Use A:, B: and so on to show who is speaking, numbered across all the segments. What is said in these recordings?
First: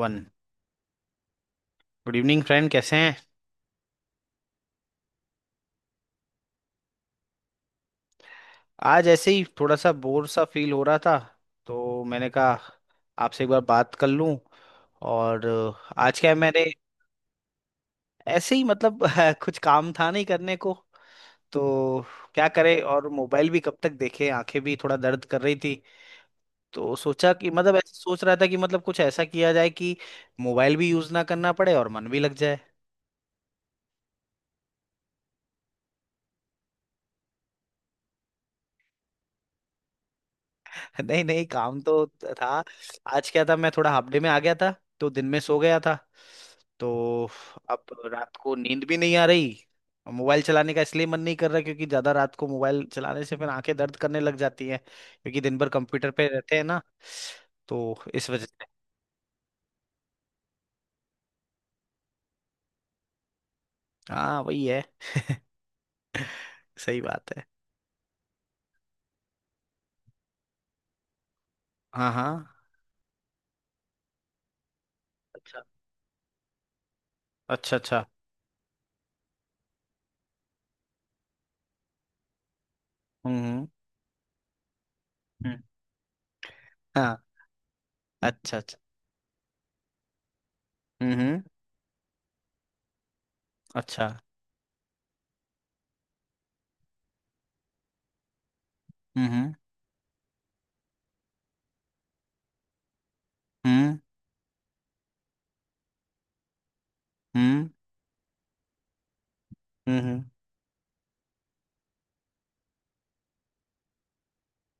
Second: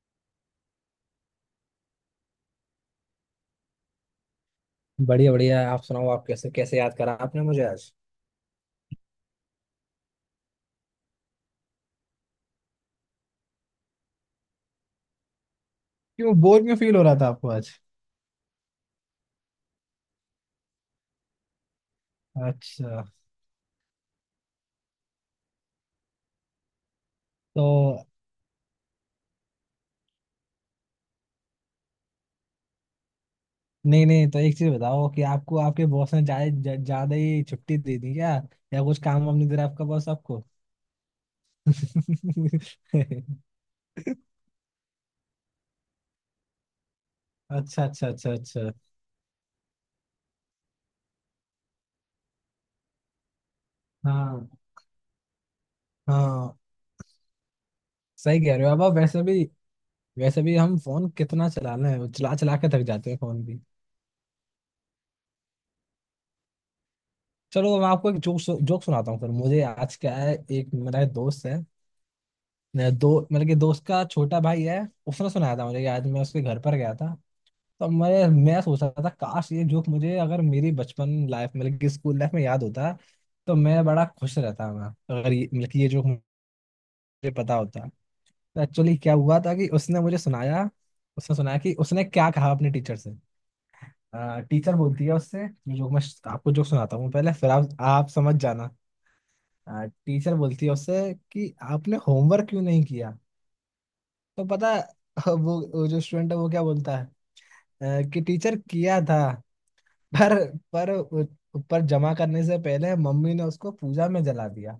A: One. Good evening friend, कैसे हैं।
B: बढ़िया बढ़िया। आप सुनाओ, आप कैसे कैसे याद करा आपने मुझे आज।
A: आज ऐसे ही थोड़ा सा बोर सा फील हो रहा था, तो मैंने कहा आपसे एक बार बात कर लूं। और आज क्या
B: क्यों
A: है,
B: बोर
A: मैंने
B: क्यों फील हो रहा था आपको आज।
A: ऐसे ही कुछ काम था नहीं करने को, तो क्या करे।
B: अच्छा।
A: और मोबाइल भी कब तक देखे, आंखें भी थोड़ा दर्द कर रही थी। तो सोचा कि मतलब ऐसे
B: तो
A: सोच रहा था कि कुछ ऐसा किया जाए कि मोबाइल भी यूज ना करना पड़े और मन भी लग जाए।
B: नहीं नहीं, तो एक चीज बताओ कि आपको आपके बॉस ने ज्यादा ही छुट्टी दे दी क्या। या कुछ काम वाम नहीं दे रहा आपका बॉस आपको?
A: नहीं नहीं, काम तो था। आज क्या था, मैं थोड़ा हाफ डे में आ गया था, तो दिन में सो गया था। तो
B: अच्छा
A: अब
B: अच्छा अच्छा
A: रात को
B: अच्छा।
A: नींद भी नहीं आ रही, और मोबाइल चलाने का इसलिए मन नहीं कर रहा क्योंकि ज्यादा रात को मोबाइल चलाने से फिर आंखें दर्द करने लग
B: हाँ
A: जाती हैं, क्योंकि दिन भर कंप्यूटर पे रहते
B: हाँ।
A: हैं ना। तो इस
B: सही
A: वजह
B: कह
A: से।
B: रहे हो। अब आप वैसे भी, वैसे भी हम फोन कितना चला लें, चला चला के थक जाते हैं फोन भी।
A: हाँ वही है, सही बात है।
B: चलो, मैं आपको एक जोक जोक सुनाता हूँ। फिर मुझे आज क्या है, एक मेरा एक दोस्त है।
A: हाँ हाँ।
B: मेरा दो, मतलब कि दोस्त का छोटा भाई है। उसने सुनाया
A: अच्छा
B: था, मुझे याद मैं उसके घर पर गया था।
A: अच्छा
B: तो
A: अच्छा।
B: मैं सोच रहा था, काश ये जोक मुझे अगर मेरी बचपन लाइफ मतलब कि स्कूल लाइफ में याद होता।
A: हम्म
B: तो
A: हम्म
B: मैं बड़ा खुश रहता मैं, अगर ये
A: हम्म,
B: मतलब कि ये जोक मुझे
A: हाँ।
B: पता होता।
A: अच्छा
B: तो
A: अच्छा।
B: एक्चुअली क्या हुआ था कि उसने मुझे सुनाया,
A: हम्म
B: उसने
A: हम्म,
B: सुनाया कि उसने क्या कहा अपने टीचर से।
A: अच्छा।
B: टीचर बोलती है उससे, ये जोक मैं आपको जोक सुनाता हूँ पहले, फिर आप समझ जाना।
A: हम्म हम्म
B: टीचर बोलती है उससे कि आपने होमवर्क क्यों नहीं किया। तो पता है, वो जो स्टूडेंट है वो क्या बोलता है।
A: हम्म
B: कि टीचर किया था,
A: हम्म हम्म
B: पर पर ऊपर जमा करने से पहले मम्मी ने उसको पूजा में जला दिया।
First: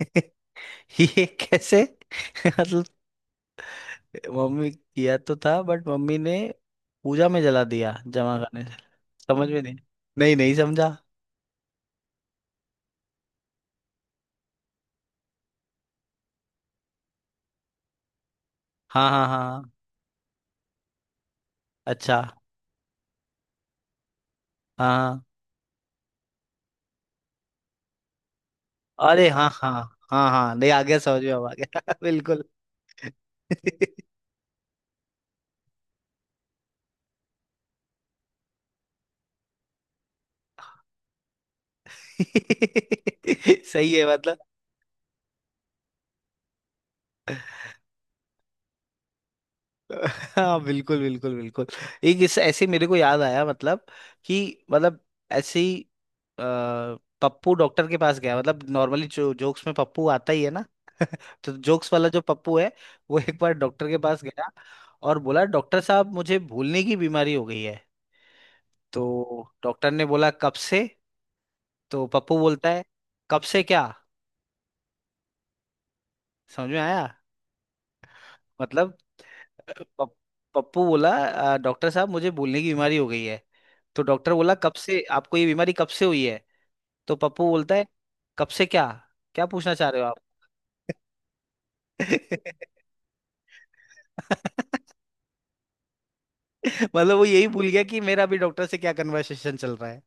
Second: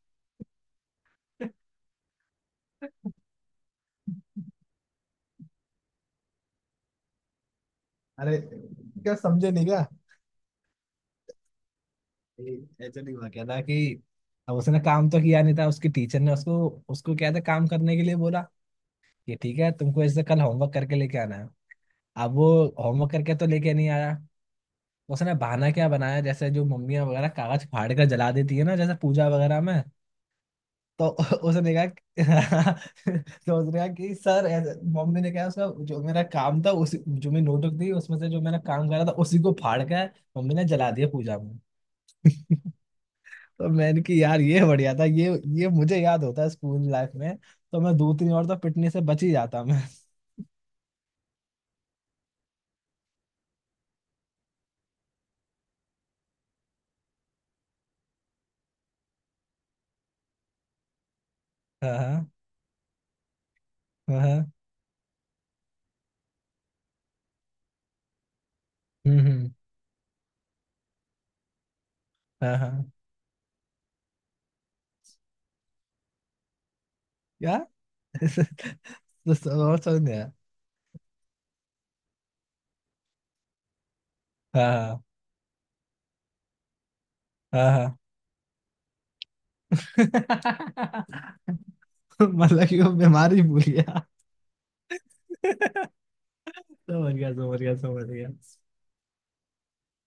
A: ये कैसे। मतलब मम्मी किया तो था, बट मम्मी ने पूजा में जला दिया जमा
B: अरे
A: करने से।
B: क्या
A: समझ
B: समझे
A: में
B: नहीं
A: नहीं।
B: क्या?
A: नहीं नहीं समझा।
B: ये ऐसा नहीं हुआ क्या था कि अब उसने काम तो किया नहीं था, उसकी टीचर ने उसको उसको क्या था, काम करने के लिए बोला
A: हाँ हाँ
B: कि
A: हाँ
B: ठीक
A: हाँ।
B: है, तुमको ऐसे कल होमवर्क करके लेके आना है।
A: अच्छा।
B: अब वो होमवर्क करके तो लेके नहीं आया।
A: हाँ हाँ।
B: उसने बहाना क्या बनाया, जैसे जो मम्मियाँ वगैरह कागज फाड़ कर जला देती है ना, जैसे पूजा
A: अरे हाँ
B: वगैरह
A: हाँ।
B: में।
A: हाँ हाँ, नहीं आ गया
B: तो
A: समझ में, अब आ
B: उसने कहा
A: गया
B: कि-
A: बिल्कुल।
B: तो उसने कहा कि सर, ऐसे मम्मी ने कहा, उसका जो मेरा काम था उसी, जो मैं नोटबुक दी उसमें से जो मैंने काम करा था उसी को फाड़ के मम्मी ने जला दिया पूजा में। तो
A: सही
B: मैंने
A: है
B: कि यार ये बढ़िया था ये मुझे याद होता है स्कूल लाइफ में। तो मैं दो तीन और तो पिटने से बच ही जाता मैं।
A: हाँ बिल्कुल बिल्कुल बिल्कुल। एक इस ऐसे मेरे को याद आया। मतलब कि मतलब ऐसे ही अ, पप्पू डॉक्टर के पास गया। नॉर्मली जो जोक्स में पप्पू आता ही है ना। तो जोक्स
B: हाँ
A: वाला जो
B: हाँ
A: पप्पू है, वो एक बार डॉक्टर के
B: हाँ
A: पास
B: हाँ।
A: गया और बोला, डॉक्टर साहब मुझे भूलने की बीमारी हो गई है। तो
B: हम्म।
A: डॉक्टर ने बोला, कब से। तो पप्पू
B: हाँ
A: बोलता है,
B: हाँ।
A: कब से क्या। समझ में आया।
B: क्या?
A: मतलब
B: और समझ नहीं
A: पप-
B: आया।
A: पप्पू बोला, डॉक्टर साहब मुझे भूलने की बीमारी हो गई है"। तो डॉक्टर बोला, कब से,
B: हाँ
A: आपको ये बीमारी कब से हुई है। तो पप्पू
B: हाँ
A: बोलता
B: हाँ
A: है,
B: हाँ।
A: कब से क्या, क्या पूछना चाह रहे हो आप।
B: मतलब कि वो बीमारी भूल गया। समझ
A: मतलब वो
B: गया
A: यही
B: समझ
A: भूल
B: गया
A: गया कि
B: समझ
A: मेरा
B: गया।
A: अभी डॉक्टर से क्या कन्वर्सेशन चल रहा है।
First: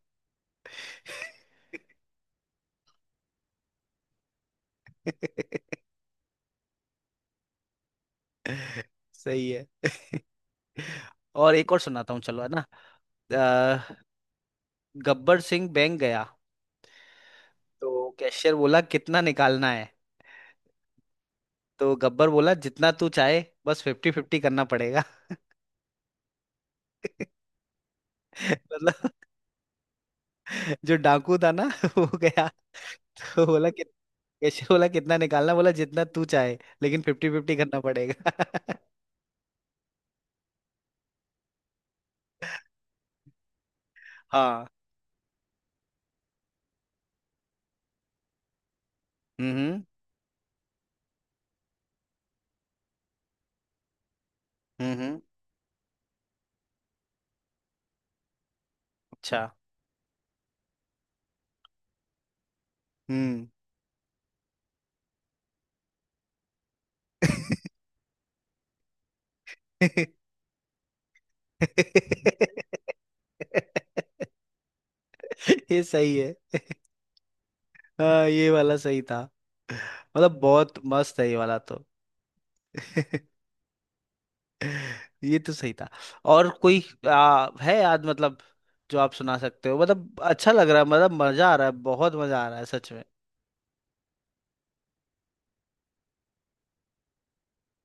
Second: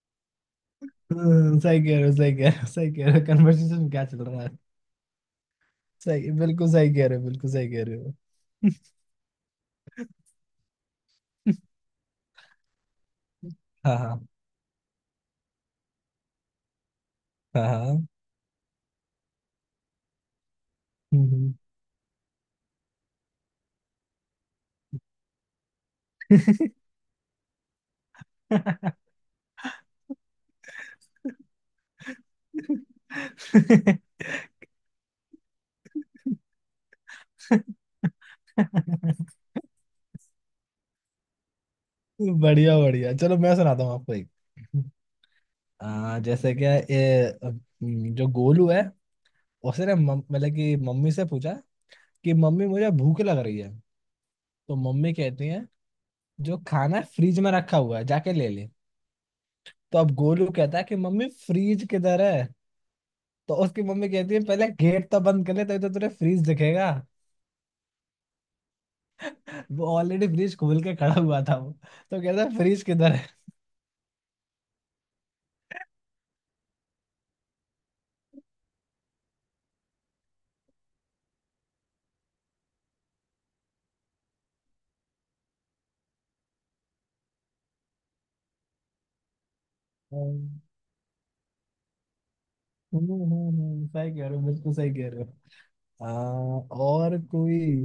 B: हम्म। सही कह रहे हो सही कह रहे हो सही कह रहे हो, कन्वर्सेशन क्या चल रहा है। सही बिल्कुल सही कह रहे हो, बिल्कुल सही कह रहे हो।
A: सही है। और एक और सुनाता हूँ चलो, है ना। अ,
B: हाँ हाँ
A: गब्बर सिंह बैंक गया।
B: हाँ हाँ।
A: तो कैशियर बोला, कितना निकालना है।
B: हम्म।
A: तो गब्बर बोला, जितना तू चाहे, बस फिफ्टी फिफ्टी करना पड़ेगा। मतलब जो डाकू था ना वो गया, वो बोला कि, कैशियर बोला कितना निकालना, बोला जितना तू चाहे, लेकिन फिफ्टी फिफ्टी करना पड़ेगा।
B: बढ़िया बढ़िया। चलो, मैं सुनाता हूँ आपको एक।
A: हाँ।
B: जैसे क्या ये, जो गोलू है,
A: हम्म
B: उसने मतलब कि मम्मी से पूछा कि मम्मी मुझे भूख लग रही है। तो मम्मी
A: हम्म
B: कहती है, जो खाना फ्रिज में रखा हुआ है जाके ले ले।
A: अच्छा।
B: तो अब गोलू कहता है कि मम्मी, फ्रिज किधर है?
A: हम्म
B: तो उसकी मम्मी कहती है, पहले गेट तो बंद कर ले, तभी तो तुझे फ्रिज दिखेगा। वो ऑलरेडी फ्रिज खोल के खड़ा हुआ था वो, तो कहता है फ्रिज किधर है।
A: ये सही है। हाँ ये वाला सही था। मतलब बहुत मस्त है ये वाला तो। ये तो सही था। और कोई है याद, जो आप सुना सकते हो। मतलब अच्छा
B: हम्म।
A: लग रहा है, मतलब मजा आ रहा है, बहुत मजा आ रहा है सच में।
B: हम्म। हम्म। सही कह रहे हो, बिल्कुल सही कह रहे हो। आ, और कोई।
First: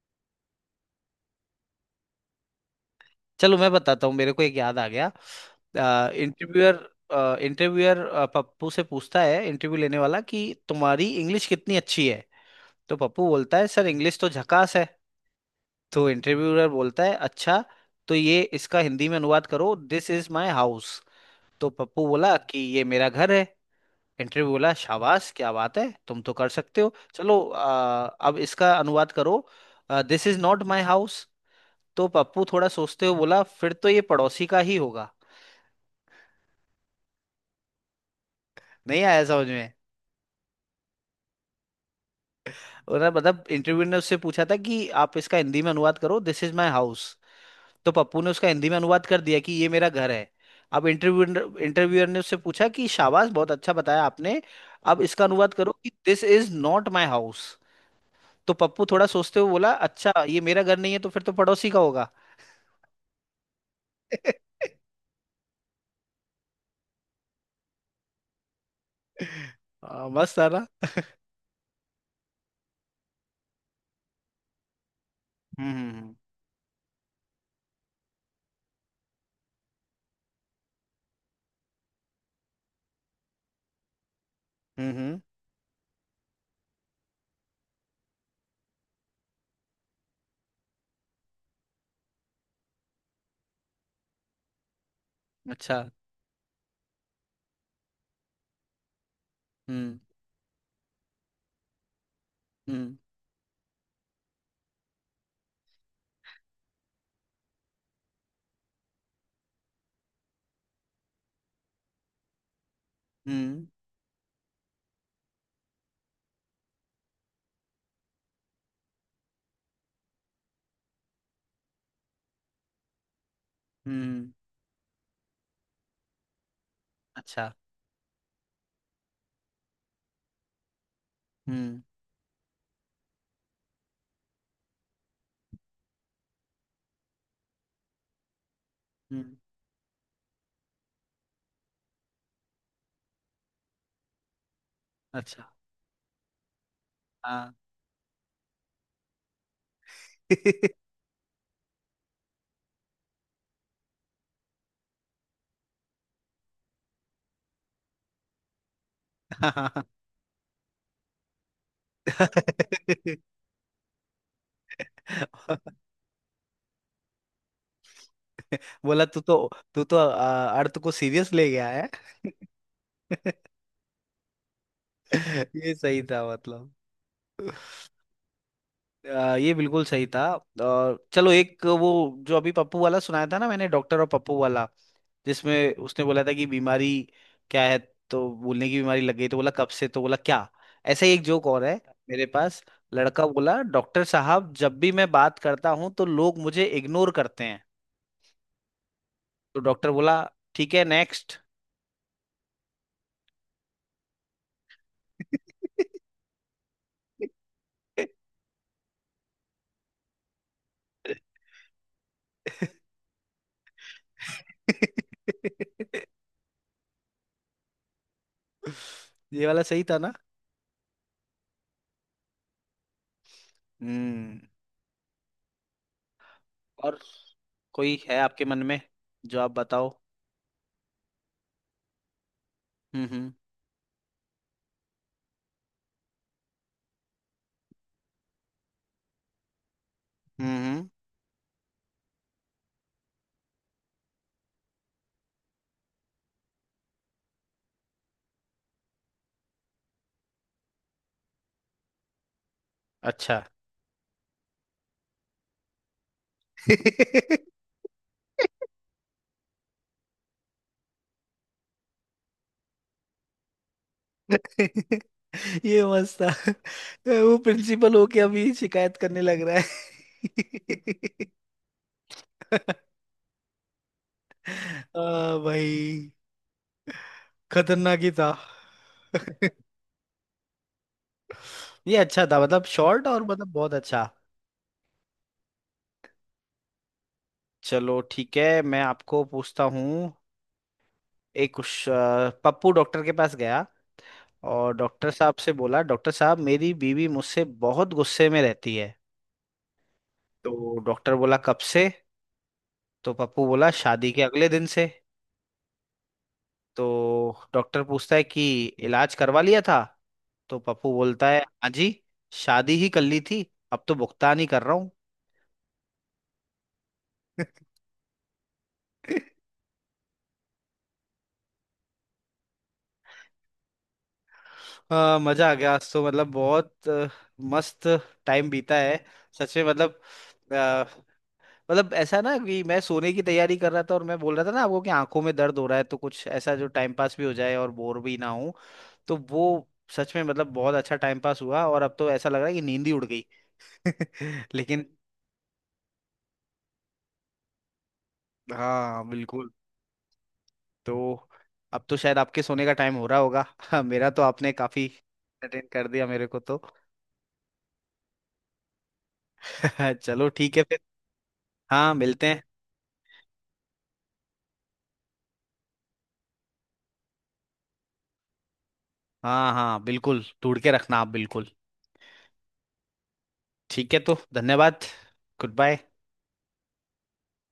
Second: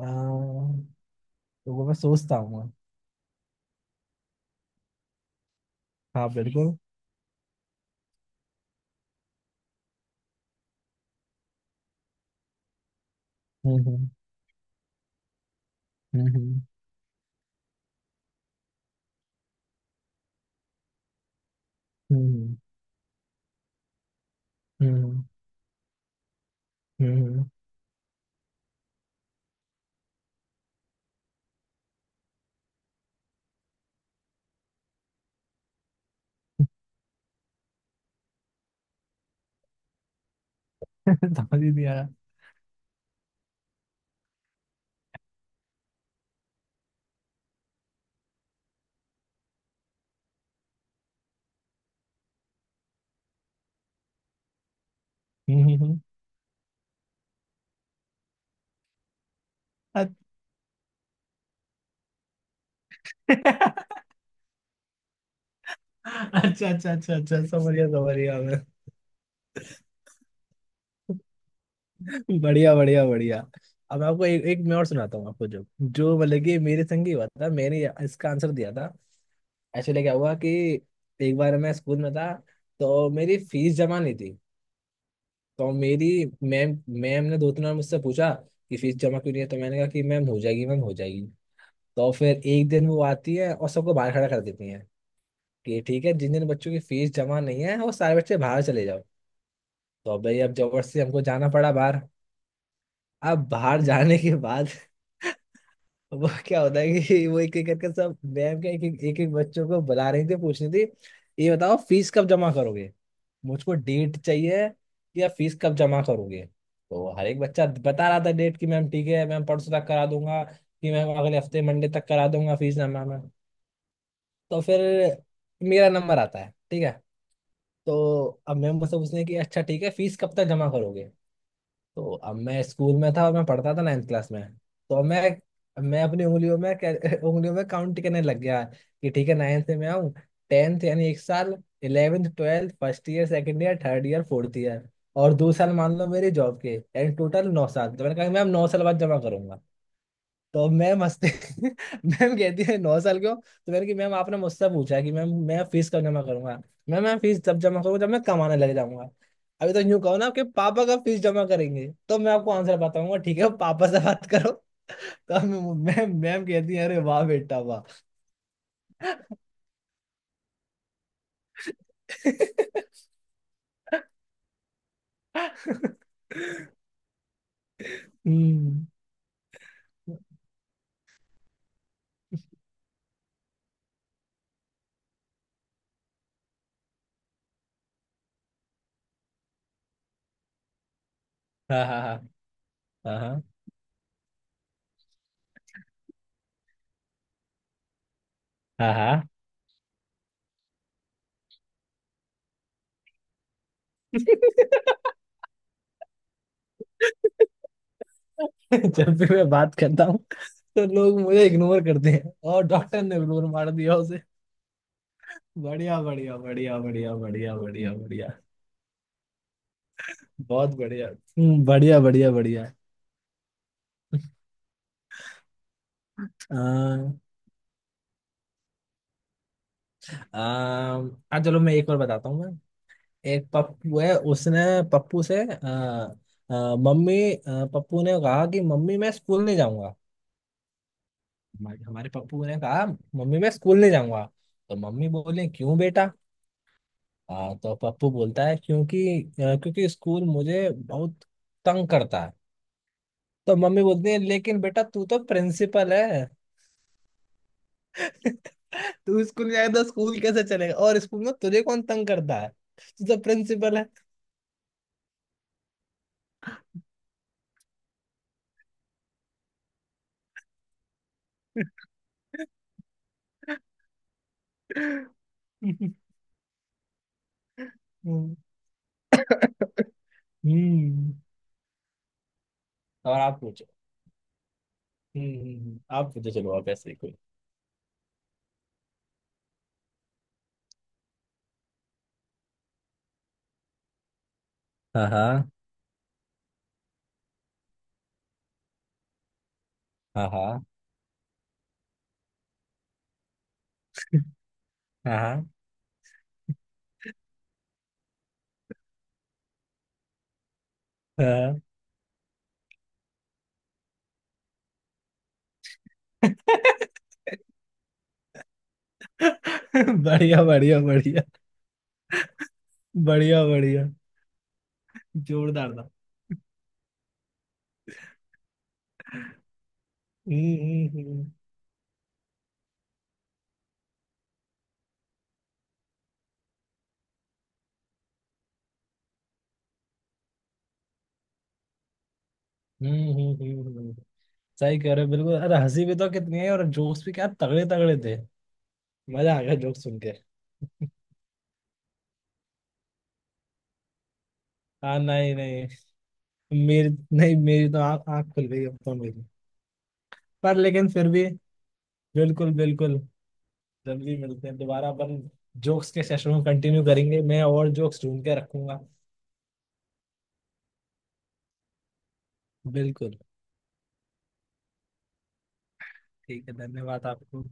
B: आ, तो वो मैं सोचता हूँ।
A: चलो मैं बताता हूँ, मेरे को एक याद आ गया।
B: हाँ बिल्कुल।
A: इंटरव्यूअर, इंटरव्यूअर पप्पू से पूछता है, इंटरव्यू लेने वाला कि तुम्हारी इंग्लिश कितनी अच्छी है। तो पप्पू बोलता है, सर
B: हम्म
A: इंग्लिश तो झकास है। तो
B: हम्म हम्म
A: इंटरव्यूअर बोलता है, अच्छा, तो ये इसका हिंदी में अनुवाद करो, दिस इज माय हाउस। तो पप्पू बोला
B: हम्म
A: कि ये मेरा घर है। इंटरव्यू बोला,
B: हम्म हम्म
A: शाबाश क्या बात है, तुम तो कर सकते हो।
B: हम्म।
A: चलो
B: हम्म।
A: अब इसका अनुवाद करो, this is not my house. तो पप्पू थोड़ा सोचते हुए बोला, फिर तो ये पड़ोसी का ही होगा। नहीं आया समझ में।
B: समझ ही नहीं आया।
A: उन्होंने इंटरव्यू ने उससे पूछा था कि आप इसका हिंदी में अनुवाद करो, दिस इज माई हाउस। तो पप्पू ने उसका हिंदी में अनुवाद कर दिया कि ये मेरा घर है। अब इंटरव्यूअर ने उससे पूछा कि शाबाश, बहुत अच्छा बताया आपने, अब इसका अनुवाद
B: हम्म।
A: करो
B: हम्म।
A: कि
B: हम्म।
A: This is not my house. तो पप्पू थोड़ा सोचते हुए बोला, अच्छा ये मेरा घर नहीं है तो फिर तो पड़ोसी का होगा।
B: अच्छा। अच्छा अच्छा अच्छा, समझ गया मैं।
A: हाँ, मस्त था ना।
B: बढ़िया बढ़िया बढ़िया। अब आपको एक एक मैं और सुनाता हूँ आपको, जो
A: हम्म
B: जो मतलब कि मेरे संग ही हुआ था, मैंने इसका आंसर दिया था। एक्चुअली क्या हुआ कि एक बार मैं स्कूल में था, तो मेरी फीस जमा नहीं थी।
A: हम्म हम्म हम्म,
B: तो मेरी मैम मैम ने दो तीन बार मुझसे पूछा कि फीस जमा क्यों नहीं है, तो मैंने कहा कि मैम हो जाएगी, मैम हो जाएगी। तो फिर एक दिन वो आती है और सबको बाहर खड़ा कर देती है
A: अच्छा।
B: कि ठीक है, जिन जिन बच्चों की फीस जमा नहीं है वो सारे बच्चे बाहर चले जाओ।
A: हम्म
B: तो अब भाई, अब जबरदस्ती हमको जाना पड़ा बाहर।
A: हम्म
B: अब बाहर जाने के बाद वो क्या होता है कि वो एक एक करके, सब मैम के एक एक, एक, एक बच्चों को बुला रही थी, पूछ रही थी, ये बताओ फीस कब जमा करोगे।
A: हम्म
B: मुझको डेट चाहिए कि आप फीस कब जमा करोगे। तो हर एक बच्चा बता रहा था डेट कि, मैम ठीक है मैम परसों तक करा दूंगा, कि मैम अगले हफ्ते मंडे तक करा दूंगा फीस जमा मैं।
A: हम्म
B: तो फिर मेरा नंबर आता है, ठीक है।
A: अच्छा।
B: तो अब मैम मुझसे पूछने की, अच्छा ठीक है, फीस कब तक जमा करोगे।
A: हम्म
B: तो अब मैं स्कूल में था और मैं पढ़ता था नाइन्थ क्लास में। तो मैं अपनी उंगलियों में उंगलियों में काउंट करने लग गया कि ठीक है,
A: हम्म
B: नाइन्थ से मैं आऊँ, 10th, यानी 1 साल, 11th, 12th, first year, second year, third year, fourth year, और
A: अच्छा।
B: 2 साल मान लो मेरी जॉब के, यानी टोटल
A: हाँ
B: 9 साल। तो मैंने कहा कि मैम, 9 साल बाद जमा करूंगा। तो मैं मस्ती। मैम कहती है, 9 साल के हो? तो मैंने कि मैम, आपने मुझसे पूछा कि मैम मैं फीस कब जमा करूंगा। मैम, मैं फीस तब जमा करूंगा जब मैं कमाने लग जाऊंगा। अभी तो
A: हाँ,
B: यूं कहो ना, आपके पापा का फीस जमा करेंगे तो मैं आपको आंसर बताऊंगा, ठीक है पापा से बात करो।
A: हाँ।
B: मैम मैम कहती है, अरे वाह बेटा वाह।
A: बोला तू तो, तू तो अर्थ को सीरियस ले गया है। ये सही था
B: हम्म।
A: ये बिल्कुल सही था। और चलो एक वो जो अभी पप्पू वाला सुनाया था ना मैंने, डॉक्टर और पप्पू वाला, जिसमें उसने बोला था कि बीमारी क्या है, तो बोलने की बीमारी लग गई, तो बोला कब से, तो बोला क्या। ऐसा ही एक जोक और है
B: हाँ हाँ
A: मेरे
B: हाँ
A: पास। लड़का
B: हाँ
A: बोला, डॉक्टर साहब जब भी मैं बात करता हूँ तो लोग मुझे इग्नोर करते हैं।
B: हाँ हाँ हाँ।
A: तो डॉक्टर बोला, ठीक है नेक्स्ट।
B: जब भी मैं बात करता हूँ तो लोग मुझे इग्नोर करते हैं, और डॉक्टर ने इग्नोर मार दिया उसे। बढ़िया बढ़िया बढ़िया बढ़िया बढ़िया बढ़िया बढ़िया।
A: ये वाला सही था ना।
B: बहुत बढ़िया। हम्म। बढ़िया बढ़िया बढ़िया।
A: हम्म और
B: अम,
A: कोई है आपके मन में जो आप बताओ।
B: हाँ चलो, मैं एक और बताता हूँ मैं।
A: हम्म हम्म
B: एक पप्पू है उसने पप्पू से, मम्मी, पप्पू ने कहा कि मम्मी, मैं स्कूल नहीं जाऊंगा।
A: हम्म हम्म,
B: हमारे हमारे पप्पू ने कहा, मम्मी मैं स्कूल नहीं जाऊंगा। तो मम्मी बोले, क्यों बेटा? हाँ, तो पप्पू बोलता है क्योंकि स्कूल मुझे बहुत तंग करता है।
A: अच्छा।
B: तो मम्मी बोलती है, लेकिन बेटा तू तो प्रिंसिपल है। तू स्कूल जाएगा तो स्कूल कैसे चलेगा, और स्कूल में तुझे कौन तंग करता है? तू तो प्रिंसिपल है।
A: ये मस्त था, वो प्रिंसिपल होके अभी शिकायत करने लग रहा है। भाई खतरनाक ही था।
B: हम्म हम्म।
A: ये अच्छा था मतलब, शॉर्ट
B: और
A: और
B: आप
A: मतलब
B: पूछो।
A: बहुत अच्छा।
B: हम्म। हम्म। आप पूछो, चलो आप ऐसे ही कोई।
A: चलो ठीक है मैं आपको पूछता हूँ। एक कुछ पप्पू डॉक्टर के पास गया और
B: हाँ
A: डॉक्टर साहब
B: हाँ
A: से बोला, डॉक्टर साहब मेरी बीवी मुझसे बहुत गुस्से में रहती है।
B: हाँ हाँ
A: तो डॉक्टर बोला, कब से। तो पप्पू बोला, शादी के अगले दिन से।
B: हाँ
A: तो डॉक्टर पूछता है कि इलाज करवा लिया था। तो पप्पू बोलता है,
B: हाँ।
A: हाँ जी, शादी ही कर ली थी, अब तो भुगतान ही कर रहा हूँ।
B: बढ़िया बढ़िया बढ़िया बढ़िया बढ़िया।
A: हाँ, मजा आ गया
B: जोरदार था।
A: आज तो, मतलब बहुत मस्त टाइम बीता है सच में। मतलब
B: हम्म। हम्म।
A: मतलब ऐसा ना कि मैं सोने की तैयारी कर रहा था और मैं बोल रहा था ना आपको कि आंखों में दर्द हो रहा है, तो कुछ ऐसा जो टाइम पास भी हो जाए और बोर भी ना हो। तो वो सच में मतलब बहुत अच्छा टाइम पास हुआ, और अब तो ऐसा लग रहा है कि नींद ही उड़ गई।
B: हम्म। हम्म। हम्म। सही
A: लेकिन
B: कह रहे हो बिल्कुल, अरे हंसी भी तो कितनी है और जोक्स भी क्या तगड़े तगड़े थे।
A: हाँ
B: मजा आ
A: बिल्कुल।
B: गया जोक्स सुन के।
A: तो अब तो शायद आपके सोने का टाइम हो रहा होगा। मेरा तो आपने काफी
B: हाँ नहीं नहीं।
A: अटेंड कर दिया, मेरे को तो।
B: मेरी, नहीं मेरी तो आँख आँख खुल गई अब तो। मेरी,
A: चलो ठीक
B: पर
A: है फिर।
B: लेकिन फिर भी।
A: हाँ मिलते हैं।
B: बिल्कुल बिल्कुल। जल्दी मिलते हैं दोबारा, अपन जोक्स के सेशन को कंटिन्यू करेंगे, मैं और जोक्स ढूंढ के रखूंगा।
A: हाँ हाँ बिल्कुल, ढूंढ के रखना आप बिल्कुल।
B: बिल्कुल।
A: ठीक है तो धन्यवाद। Good bye.
B: ठीक है, धन्यवाद आपको।